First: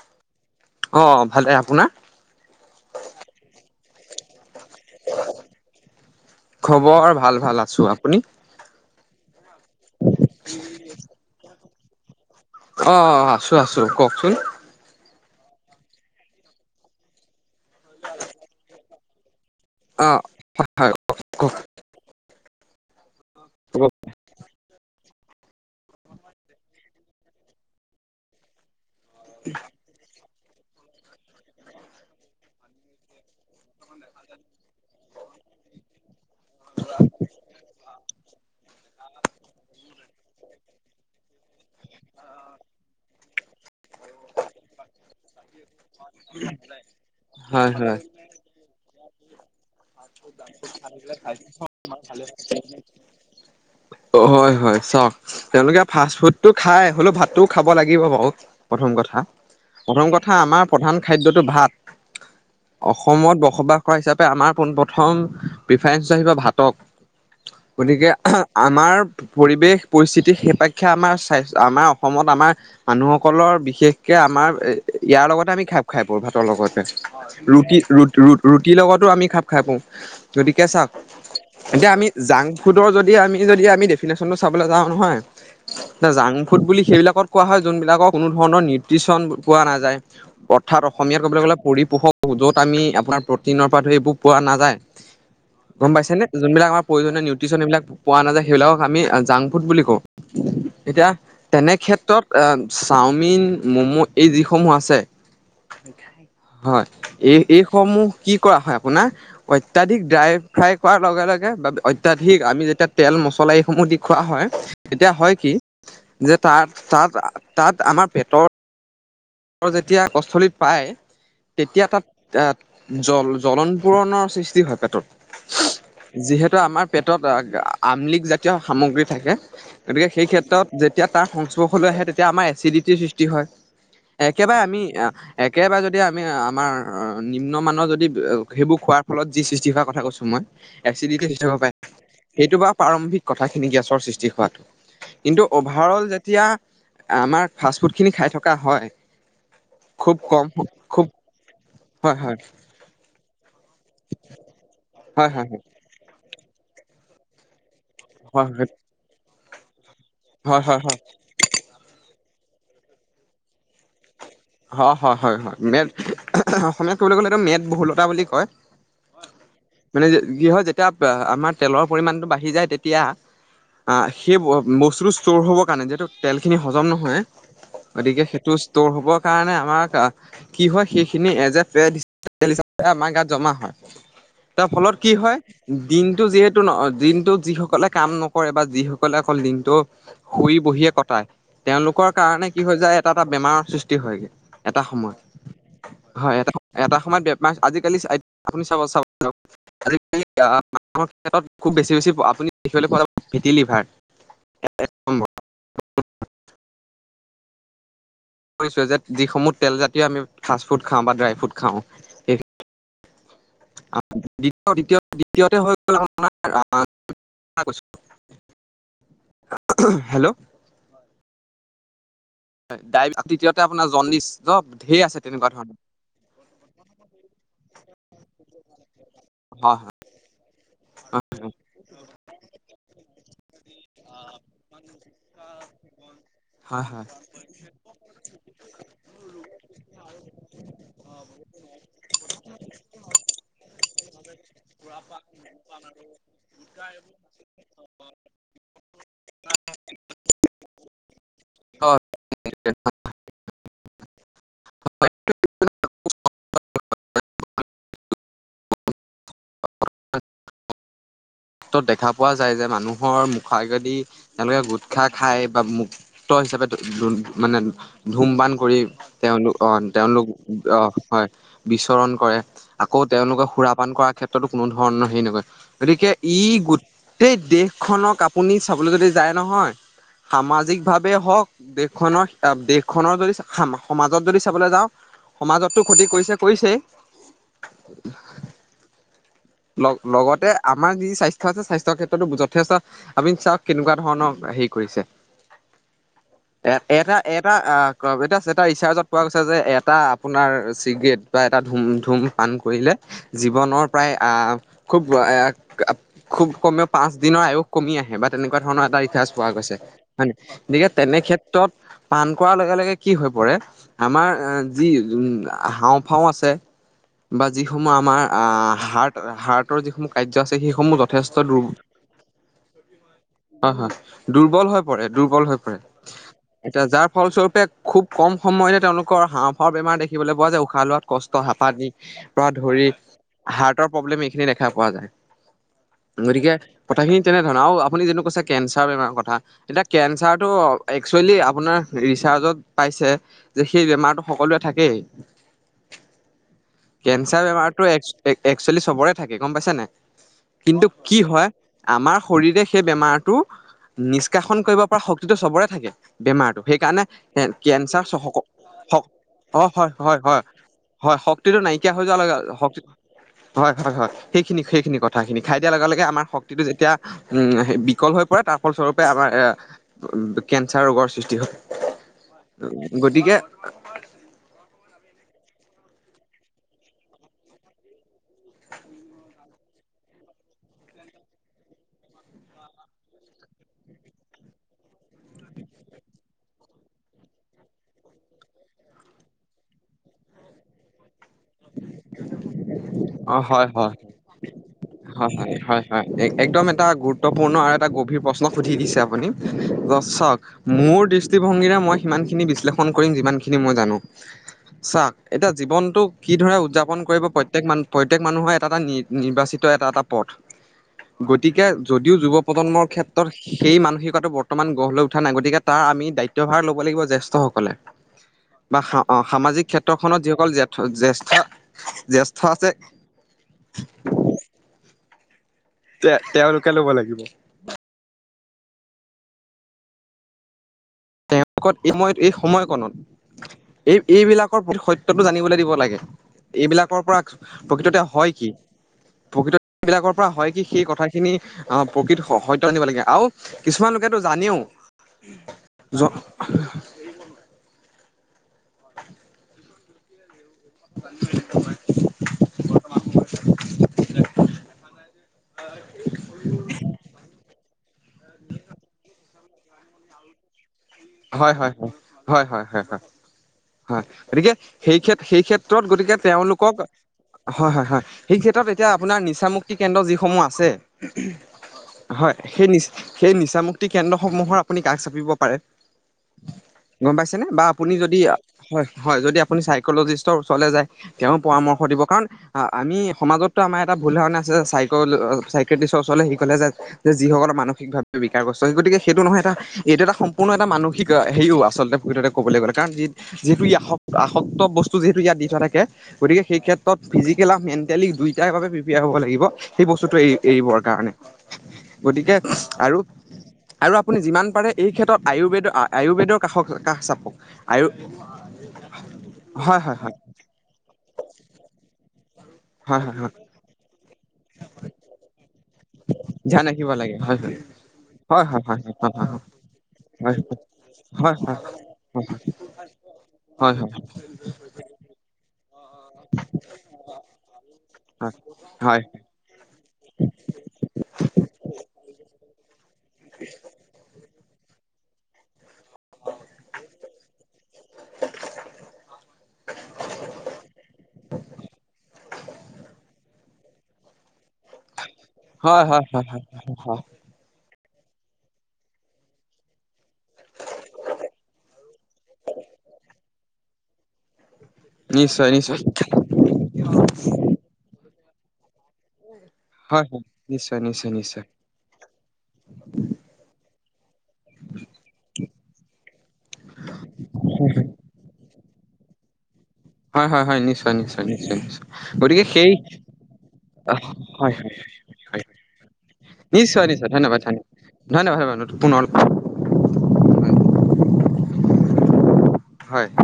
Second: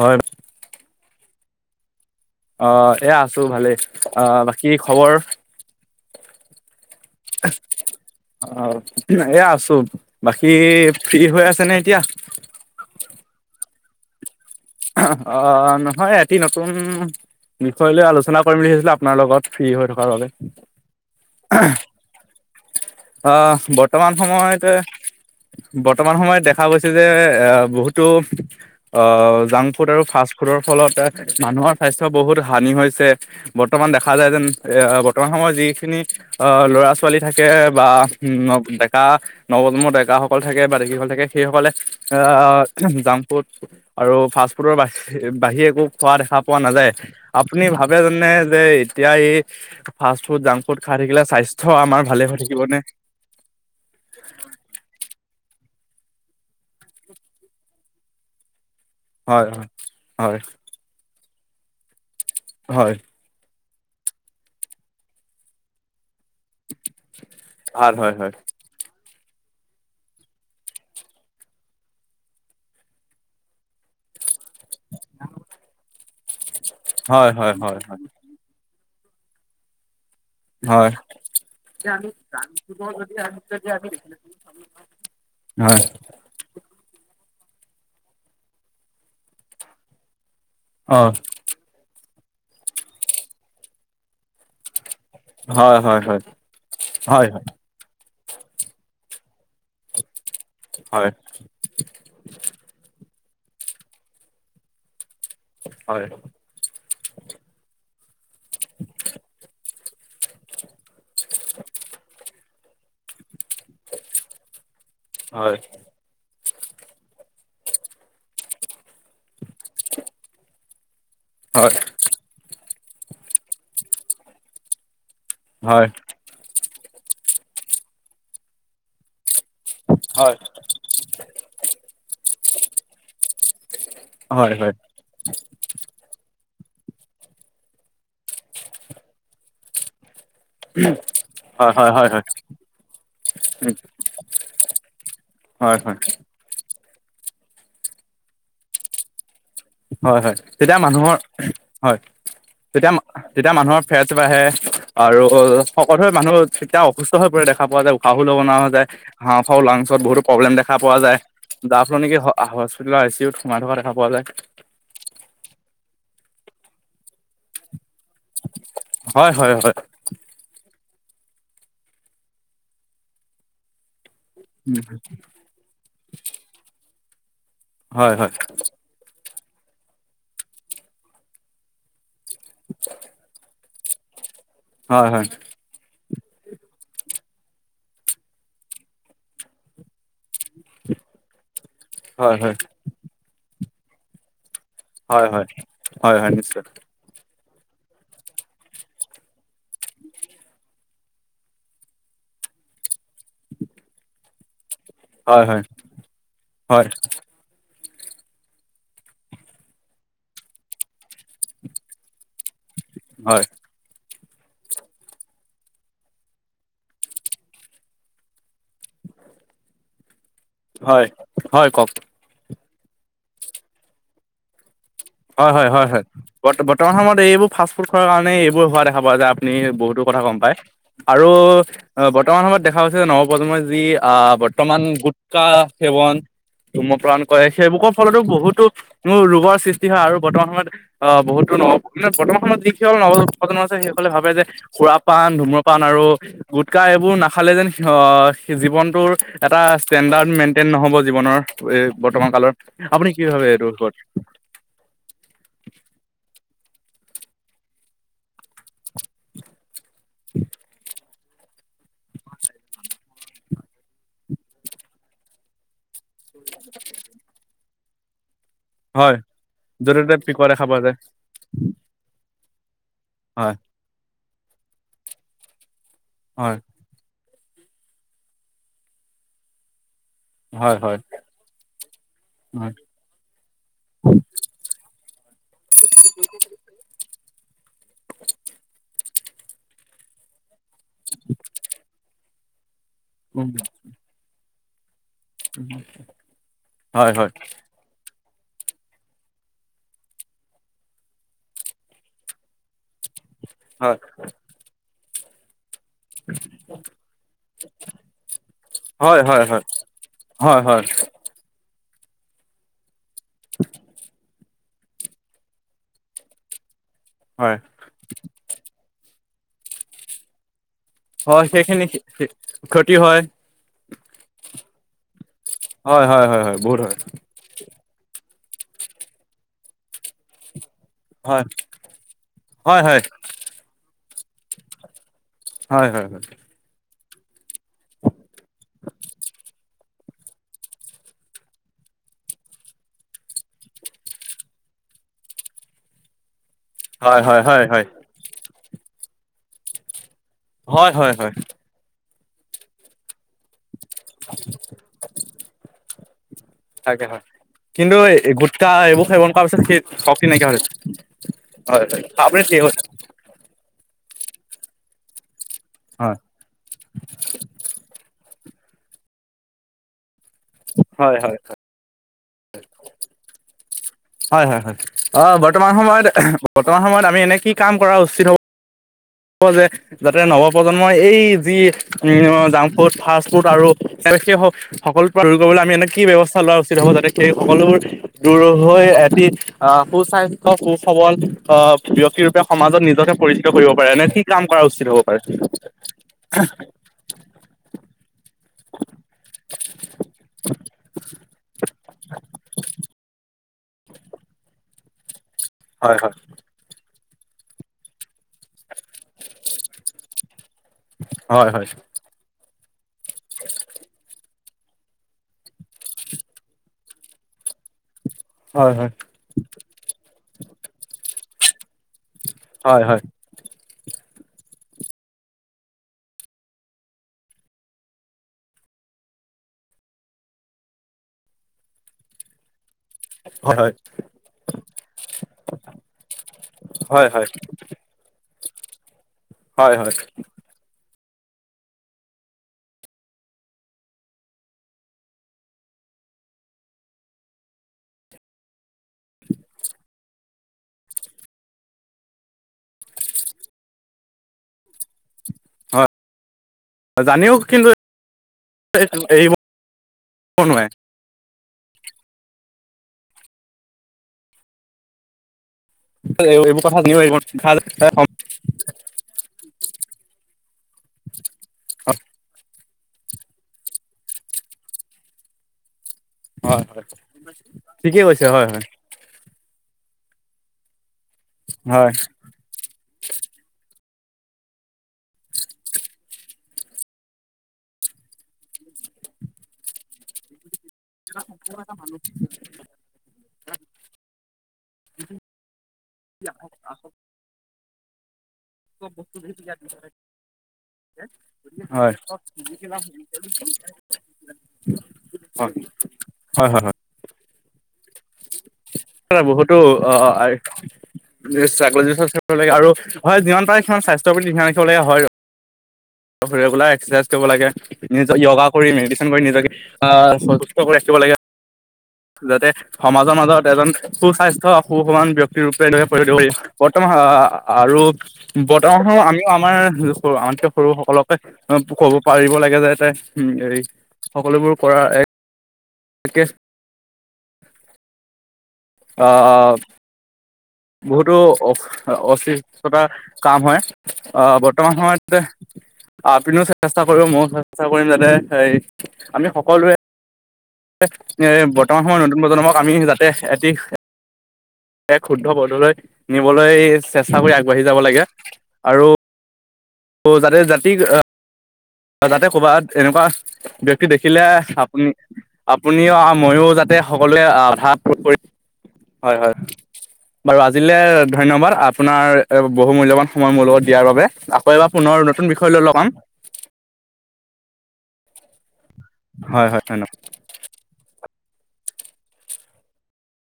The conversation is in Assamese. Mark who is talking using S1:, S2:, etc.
S1: হয়
S2: অ', ভালে আপ আপোনাৰ?
S1: অহ, এয়া আছো ভালেই অহ বাকী খবৰ?
S2: খবৰ ভাল ভাল আছো আপুনি
S1: অ' এয়া আছো, বাকী ফ্ৰী হৈ আছ চেনে এতিয়া
S2: অ আছো আছো। কওকচোন
S1: অ নহয় এটি নতুন বিষয় লৈ আলোচনা কৰিম বুলি ভাবিছিলো আপোনাৰ লগত। ফ্ৰী হৈ থকাৰ
S2: অ
S1: বাবে।
S2: হয় হয়
S1: অ বৰ্তমান সময়তে। বৰ্তমান সময়ত দেখা গৈছে যে এ বহুতো আহ জাং ফুড আৰু ফাষ্ট ফুডৰ ফলত মানুহৰ স্বাস্থ্য বহুত হানি হৈছে, বৰ্তমান দেখা যায় যেন বৰ্তমান সময়ত যিখিনি ল'ৰা ছোৱালী থাকে বা ন ডেকা নৱজন্মৰ ডেকাসকল থাকে বা ডেকীসকল থাকে সেইসকলে জাংক ফুড আৰু ফাষ্ট ফুডৰ ব বাহিৰে একো খোৱা দেখা পোৱা নাযায় আপুনি ভাবে
S2: হয়
S1: জানে যে এতিয়া এই ফাষ্ট ফুড জাংক ফুড খাই থাকিলে স্বাস্থ্য আমাৰ ভালে হয় থাকিবনে?
S2: অ হয় হয় চাওক তেওঁলোকে ফাষ্ট ফুডটো খাই হ'লেও ভাতটোও খাব লাগিব বাৰু প্ৰথম কথা
S1: হয় হয়
S2: প্ৰথম কথা
S1: হয়
S2: আমাৰ প্ৰধান খাদ্যটো ভাত
S1: হয়
S2: অসমত বসবাস হিচাপে আমাৰ পোন প্ৰথম প্ৰিফাৰেঞ্চ চ আহিবা ভাতক
S1: ভাল
S2: গতিকে
S1: হয় হয়।
S2: আমাৰ পৰিৱেশ পৰিস্থিতি সেপেক্ষে আমাৰ স্ব্ আমাৰ অসমত আমাৰ মানুহসকলৰ বিশেষকৈ আমাৰ ইয়াৰ লগতে আমি খাপ খাই বৰ ভাতৰ লগত।
S1: হয় হয়
S2: ৰুটি
S1: হয়
S2: ৰুট ৰুট ৰুট তিৰ‌‌ লগতো আমি খাপ খাই পও। গতিকে চাওক
S1: হয়
S2: এতিয়া আমি জাংক ফুডৰ যদি আমি যদি আমি‌দেফিনেশচনটো চাবলৈ যাওঁ নহয়
S1: হয়
S2: জাংক ফুড বুলি সেইবিলাকত কোৱা হয় যোনবিলাকৰ কোনো ধৰণৰ নিউট্ৰিচন পোৱা নাযায়। অৰ্থাৎ
S1: অ
S2: অসমীয়াত ক'বলৈ গ'লে পৰিপোষ য'ত আমি আপোনাৰ প্ৰটনৰ পৰা ধৰি এইবোৰ পোৱা নাযায়,
S1: হয়
S2: গম
S1: হয়
S2: পাইছে
S1: হয়
S2: নে যোনবিলাক আমাৰ প্ৰয়োজনীয়
S1: হয়
S2: নিউট্ৰিচন এইবিলাক পোৱা নাযায় সেইবিলাকক আমি জাংক ফুড বুলি কওঁ।
S1: হয়
S2: এতিয়া তেনে ক্ষেত্ৰত অ চাউণ্ড চাওমিন, ম'ম' এই যিসমূহ আছে!
S1: হয় হয়
S2: হয়। এই এইসমূহ কি কৰা হয় আপোনাৰ ইত্যাধিক ড্ৰাই ফ্ৰাই কোৱাৰ লগে লগে অত্যাধিক আমি যে তেল মচল সমহ দি খুৱা হয়, তেতিয়া হয় কি তাত, তাত, তাত আমাৰ পেটৰ যেতিয়া পাকস্থলীত পায়
S1: হয়
S2: তেতিয়া তাত জল জলন পূৰণৰ সৃষ্টি হয়
S1: হয় হয় হয়
S2: পোটত। যিহেতু আমাৰ পেটত আমলিক জাতীয় সামগ্ৰী থাকে। গতিকে সেই ক্ষেত্ৰত যেতিয়া তাৰ সংস্পৰ্শলৈ আহে তেয়া এতিয়া আমাৰ এচিডিটিৰ সৃষ্টি হয়।
S1: হয়
S2: একেবাৰে আমি একেবাৰে যদি আমি আমাৰ নিম্নমানানৰ যদি সেইবোৰ খোৱাৰ ফলত যি সৃষ্টি হোৱাৰ কথা কৈছো এচিডিটি হৈ যাব
S1: হয়
S2: পাৰে।
S1: হয় হয়
S2: সেইটো বা প্ৰাৰম্ভিক কথাখিনি
S1: উম
S2: গেছৰ সৃষ্টি হোৱাটো কিন্তু
S1: হয়
S2: অভাৰ অল যেতিয়া আমাৰ ফাষ্ট ফুডখিনি খাই থকা হয়। খুব
S1: হয়, হয়,
S2: কম
S1: তেতিয়া
S2: খুব
S1: মানুহৰ, হয়, তেতিয়া, তেতিয়া মানুহৰ ফেট বাঢ়ে আৰু
S2: হয় হয়
S1: শকত হৈ মানুহ তেতিয়া অসুস্থ হৈ পৰিৰে দেখা পোৱা যায়। পাভো
S2: হয়
S1: নমনা হৈ যায়। হাও ফাও, লাংচ। ছত বহুতো প্ৰবলেম
S2: হয়
S1: দেখা
S2: হয় হয় হয়
S1: পোৱা যায় যাৰ ফলত নেকি হ হস্পিতেলৰ আই চি ও ত সোমাই থকা দেখা পোৱা যায়।
S2: হয়, হয়, হয়, হয়, মে, অসমীয়াত কবলৈ গ'লে এইটো মেদ ভুলৰ বুলি কয়।
S1: হয় হয় হয়
S2: মানে কি হয় যে এতিয়া আমাৰ তেলৰ পৰিমাণটো বাঢ়ি যায় তেতিয়া, অহ সেই
S1: উম,
S2: বস্তুটো ষ্ট'ৰ হ'ব কাৰণে যিহেতু তেলখিনি হজম নহয় হয়।
S1: হয়
S2: গতিকে
S1: হয়
S2: সেইটো ষ্ট'ৰ হ'ব কাৰণে আমাৰ কি হয় সেইখিনি এজ এ ফেটছ [unintelligible] হিচাপে আমাৰ গাত জমা হয়। তাৰ ফলত কি হয়, দিনটো যিহেতু ন, দিনটো যি সকলে কাম নকৰে বা যিসকলে অকল দিনটো শুই বহিয়ে কটাই তেওঁলোকৰ
S1: হয়
S2: কাৰণে
S1: হয়
S2: কি হৈ যায় এটা এটা বেমাৰৰ সৃচ টি হয়গে।
S1: হয় হয় হয় হয় নিশ্চয়।
S2: এটা সময়ত আজিকালি আপুনি চাব মানুহৰ ক্ষেত্ৰত খুব বেছি বেছি আপুনি দেখিবলৈ পোৱা যাব ভেটি লিভাৰ,
S1: হয় হয় হয়! [unintelligible]
S2: যে যিসমূহ তেলজাতীয় আমি ফাষ্ট ফুড খাওঁ বা ড্ৰাই ফ্ৰুড খাওঁ সেই,
S1: হয়!
S2: দ্বিতীয়তে হৈ গ'ল আপোনাৰ হেল্ল'!
S1: হয় হয় কওক,
S2: তৃতীয়তে আপোনাৰ জন্ডিছ,
S1: হয় হয় হয় হয় ব বৰ্তমান সময়ত এইবোৰ ফাষ্ট ফুড খোৱাৰ কাৰণে এইবোৰ হোৱা দেখা পোৱা যায় আপুনি
S2: হয়
S1: বহুতো কথা গম পায়।
S2: হয়
S1: আৰু বৰ্তমান সময়ত দেখা গৈ হৈছে যে নৱপ্ৰজন্মই যি আহ বৰ্তমান গুটখা সেৱন
S2: হয় হয়
S1: ধুমপান কৰে সেইবুকৰ ফলতো বহুতো ৰোগৰ সৃষ্টি হয় আৰু বৰ্তমান সময়ত আহ বহুতো ন বৰ্তমান সময়ত যিসকল নপজন্ম আছে সেইসকলে ভাৱে যে সুৰা পান ধুম। পান আৰু গোটখাএইবোৰ নাখালে যেন জীৱনটোৰ এটা ষ্টেণ্ডাৰ্ড মেইনটেইন নহব জীৱনৰ
S2: হয়
S1: বৰ্তমান কালৰ আপুনি কি ভাবে এইটোৰ উপৰত,
S2: [unintelligible]
S1: [inaudible]
S2: ক্ষেত্ৰত দেখা পোৱা যায় যে মানুহৰ মুখা আগেদি তেওঁলোকে গোটখা খাই বা মুখ হিচাপে মানে। ধূমপান কৰি
S1: হয়
S2: তেওঁলোক আহ
S1: য'তে ত'তে
S2: তেওঁলোক
S1: পিকৰে খাব যায়
S2: হয় বিচৰণ কৰে আকৌ তেওঁলোকে
S1: হয়
S2: সুৰাপান কৰা ক্ষেত্ৰত উত্তৰটো কোনো ধৰণৰ হেৰি নকয়, গতিকে ই
S1: হয়
S2: গোট গোটেই দেশখনক আপুনি চাবলৈ যদি যায় নহয়
S1: হয়
S2: সামাজিক
S1: হয়
S2: ভাৱে হওক দেশখনৰ
S1: হয়
S2: দেশখনৰ যদি সমাজত যদি চাবলৈ যাওঁ সমাজতো ক্ষতি কৰিছে কৰিছেই লগ লগতে আ আমাৰ যি স্বাস্থ্য আছে স্বাস্থ্য ক্ষেত্ৰতো বুজাব ঠেছা আপুনি
S1: উম
S2: চাওক কেনেকুৱা ধৰণৰ হেৰি কৰিছে। এ
S1: হয়
S2: এটা
S1: হয়
S2: এটা আহ এটা এটা ৰিচাৰ্জত পোৱা গৈছে যে এটা আপোনাৰ চিগাৰেট বা এটা ধুম ধুম পান কৰিলে জীৱনৰ
S1: হয়
S2: প্ৰায় আহ, খুব খুব কমেও পাঁচ দিনৰ আয়ুস কমি আহে বা তেনেকুৱা ধৰণৰ এটা
S1: হয়
S2: ৰিচাৰ্জ
S1: হয়
S2: পোৱা
S1: হয়
S2: গৈছে, হয় ন গতিকে তেনে ক্ষেত্ৰত পান কৰাৰ লগে লগে কি হৈ পৰে আমাৰ যি উ হাওঁফাওঁ আছে। বা
S1: হয়
S2: যিসমূহ আমাৰ হাৰ্ট হাৰ্টৰ যিখন কাৰ্য- আছে সেইসমূহ যথেষ্ট
S1: হয় সেইখিনি
S2: হয়। দুৰ্বল হৈ পৰে দুৰ্বল হৈ পৰে
S1: হয় হয় হয় হয় বহুত
S2: এতিয়া যাৰ ফলস্বৰূপে খুব কম সময়তে তেওঁলোকৰ হাওঁফাওঁ বেমাৰ দেখিবলৈ পোৱা যায় ঊষা লোৱাত কষ্ট
S1: হয়
S2: হাঁপানীৰপৰা
S1: হয়
S2: ধৰি
S1: হয়
S2: হাৰ্টৰ প্ৰব্লেম এইখিনি দেখা পোৱা যায়।
S1: হয় হয়।
S2: গতিকে কথাখিনি তেনেধৰণৰ আৰু আপুনি যিটো কৈছে কেঞ্চাৰ বেমাৰৰ কথা, এতিয়া কেঞ্চাৰটো একচুৱেলি আপোনাৰ ৰিচাৰ্চত পাইছে যে সেই বেমাৰটো সকলোৱে থাকেই।
S1: হয় হয়
S2: কেন্সাৰ
S1: হয়
S2: বেমাৰটো এক্কচুৱেলী চবৰে থাকে গম পাইছে নাই? কিন্তু কি হয় আমাৰ শৰীৰে সেই বেমাৰটো নিষ্কাশন কৰিব পৰা শক্তিটো চাবৰে থাকে। বেমাৰটো সেইকাৰণে,
S1: তাকে হয় কিন্তু
S2: কেঞ্চাৰ
S1: গুটখা এইবোৰ সেৱন কৰাৰ পিছত
S2: অ
S1: সেই
S2: হয় হয়
S1: শক্তি
S2: হয়
S1: নাইকিয়া হৈ গৈছে।
S2: হয় শক্তিটো
S1: হয়
S2: নাইকিয়া হৈ
S1: হয়
S2: যোৱা লগে
S1: আপুনি ঠিক কৈছে।
S2: হয় হয় হয়। সেইখিনি সেইখিনি কথা কথাখিনি। খাই দিয়াৰ লগে লগে
S1: হয়
S2: আমাৰ শক্তিটো যেতিয়া উ বিকল হৈ। ত তাৰ ফল স্বৰূপে আমাৰ এ। কেঞ্চাৰ ৰোগৰ
S1: হয় হয়
S2: সৃষ্টি হয়। গতিকে।
S1: হয়, হয়, হয় অ বৰ্তমান সময়ত বৰ্তমান সময়ত আমি এনে কি কাম কৰা উচিত হ'ব।
S2: উ।
S1: হ যে যাতে নৱপ্ৰজন্মই এই যি জাংক ফাষ্ট ফুড আৰু সেই সকলো পৰা দূৰ কৰিবলৈ আমি এ কি ব্যৱস্থা লোৱা উচিত হ'ব যাতে সেই সকলোবোৰ দূৰ হৈ এটি আহ। সোস্বাস্থ্য সবল আহ ব্যক্তি সমাজত নি পৰিষ্কাৰ
S2: হয়
S1: কৰিব।
S2: অ হয়,
S1: পাৰে
S2: হয়, হয়, হয়, হয় একদম এটা গুৰুত্বপূৰ্ণ আৰু এটা গভীৰ প্ৰশ্ন। সুধি দিছে আপুনিক মোৰ দৃষ্টিভংগীৰে মই সিমানখিনি বিশ্লেষণ কৰিম যিমান খিনি। সি মই জানো। চাক। এতিয়া
S1: হয়
S2: জীৱনটো
S1: হয়
S2: কি ধৰে উদযাপন। কৰিব প্ৰত্যেক মানু্হ প্ৰত্যেক মানুহৰ এটা এটা নিৰ্বাচিত এটা, এটা পথ। গতিকে
S1: হয়
S2: যদিও যুৱ। প্ৰজন্ম খেট। সেই মানসিকতটো বৰ। ৰ্তমান গঢ় লৈ উঠা নাই গতিকে তাৰ আমি দায়িতভাৰ ল'ব লাগিব জ্যেষ্ঠসকলে।
S1: হয় হয়
S2: বা সা অ সামাজিক ক্ষেত্ৰখনত যি- অকল জেঠ জ্যেষ্ঠ, জ্যেষ্ঠ আছে
S1: হয় হয়
S2: [unintelligible] তে তেওঁলোকে ল'ব লাগিব তেওঁ লোকত এই সময়ত এই সময়কণত
S1: হয় হয়
S2: এই এইবিলাকৰ সত্যটো জানিবলৈ দিব লাগে। এইবিলাকৰ
S1: হয়
S2: পৰা
S1: হয়
S2: প্ৰকৃততে হয় কি? প্ৰকৃত
S1: হয় হয় হয়
S2: বিলাকৰ পৰা হয় কি সেই কথা- খিনি অহ প্ৰকৃত সত্য আনিব লাগে আৰু কিছুমান লোকেতো জানিও জ [unintelligible]
S1: [unintelligible]
S2: দে দেখা নাই যে [unintelligible]
S1: জানিও কিন্তু [unintelligible] ব নোৱাৰে
S2: হয় হয় হয়, হয় হয় হয় হয় গতিকে সেইখেত, সেইখেত ত্ৰত গতিকে
S1: এইবোৰ
S2: তেওঁলোকক
S1: কথা জানিও এৰিব
S2: হয় হয় হয় সেই ক্ষেত্ৰত এতিয়া আপোনাৰ নিচামুক্তি কেন্দ্ৰ যিসমূহ আছে হুম হয় সেই নিচ- সেই নিচামুক্তি কেন্দ্ৰসমূহৰ আপুনি কাষ চাপিব পাৰে।
S1: হয়
S2: গম পাইছেনে? বা আপুনি
S1: ঠিকেই
S2: যদি
S1: কৈছে হয় হয়
S2: হয়-হয় যদি আপুনি চাই ক'লজিষ্টৰ ওচৰলে যায় তেওঁ পৰামৰ্শ
S1: হয়
S2: দিব কাৰণ আমি সমাজত আমাৰ এটা ভুল ধাৰণা আছে চাইক' ল' অ' চাইক্ৰেটিচৰ ওচৰলৈ যিসকলে যায় যে যিসকলে মানসিকভাৱে বিকাৰগ্ৰস্ত সেই গতিকে সেইটো নহয় এইটো এটা সম্পূৰ্ণ এটা মান- ঠিক হেৰিও আচলতে প্ৰকৃততে ক'বলৈ গ'লে কাৰণ যি যিটো ই আস আসক্ত বস্তু যিহেতু ইয়াত দি থোৱা থাকে গতিকে সেই ক্ষেত্ৰত ফিজিকেল আৰু মেন- টেলি দুই- টা ৰ বাবে প্ৰিপিয়াৰ হ'ব লাগিব সেই বস্তুটো এ এৰিবৰ কাৰণে
S1: হয় হয়
S2: গতিকে আৰু, আৰু আপুনি যিমান পাৰে এই ক্ষেত্ৰত আয়ুৰ্বেদ আ- য়ুৰ্বেদৰ
S1: হয় হয়
S2: কাষক
S1: হয়
S2: কাষ চাপক আয়ু
S1: বহুতো
S2: হয় হয়
S1: অ' অ
S2: হয়
S1: আই চাইকলজিষ্টৰ ওচৰে আৰু হয় যিমান পাৰে সিমান স্বা -স্ত্য প্ৰতি ধ্যান ৰাখিবলগীয়া হয় আৰু
S2: ধ্যান
S1: ৰেগুলাৰ
S2: ৰাখিব
S1: এক্সাৰচাইজ কৰিব
S2: হয়
S1: লাগে নিজক
S2: হয়
S1: য়োগা
S2: হয়
S1: কৰি
S2: হয় হয়
S1: মেডিটেশ্যন কৰি নিজকে আ'
S2: হয় হয়
S1: সুস্থ কৰি ৰাখিব লাগে।
S2: হয়
S1: যাতে সমাজৰ মাজত এজন
S2: হয় হয়
S1: সুস্বাস্থ্য সু-সমান ব্যক্তিৰ ৰূপ কৰি পৰিচয় দিব পাৰি। বৰ্তমান আ' আৰু বৰ্তমান
S2: হয়
S1: সময় আমিও আমাৰ সৰু, আনকে সৰু সকলকে ক'ব পাৰিব লাগে যাতে উম এই সকলোবোৰ পৰা এক কে অঁ অ' বহুতো অ অসস্থতা কাৰ হয় ব বৰ্তমান সময়ত
S2: হয় হয় হয় হয় হয় হয়
S1: আপনিও
S2: হয়
S1: চেষ্টা কৰিব
S2: হয়
S1: ময়ো চেষ্টা কৰিম যাতে হ আমি সকলোৱে, বৰ্তমান সময়ত নতুন প্ৰজন্মক আমি যাতে এটি এক শুদ্ধ
S2: নিশ্চয়
S1: পথলৈ
S2: নিশ্চয়
S1: নিবলৈ চেষ্টা কৰি আগবাঢ়ি যাব লাগে। আৰু,
S2: [unintelligible] হয় হয়
S1: যাতে জাতি
S2: নিশ্চয় নিশ্চয় নিশ্চয়।
S1: যাতে ক'বাত এনেকুৱা ব্যক্তি দেখিলে আপুনি আপুনিও মইয়ো যাতে সকলোৱে বাধা কৰি। হয় হয়।
S2: হয়
S1: বাৰু
S2: হয় হয়
S1: আজিলৈ
S2: নিশ্চয় নিশ্চয়
S1: ধন্যবাদ
S2: নিশ্চয় নিশ্চয়
S1: আপোনাৰ
S2: গতিকে
S1: বহু
S2: সেই
S1: মূল্যৱান সময় মোৰ লগত দিয়াৰ বাবে আকৌ
S2: হয়
S1: এবাৰ
S2: হয়
S1: পুনৰ নতুন
S2: হয়
S1: বিষয় লৈ লগপাম,
S2: নিশ্চয় নিশ্চয় ধন্যবাদ, ধন্যাবাদ, ধন্যবাদ। পুনৰ
S1: হয় হয় হয়।
S2: হয়।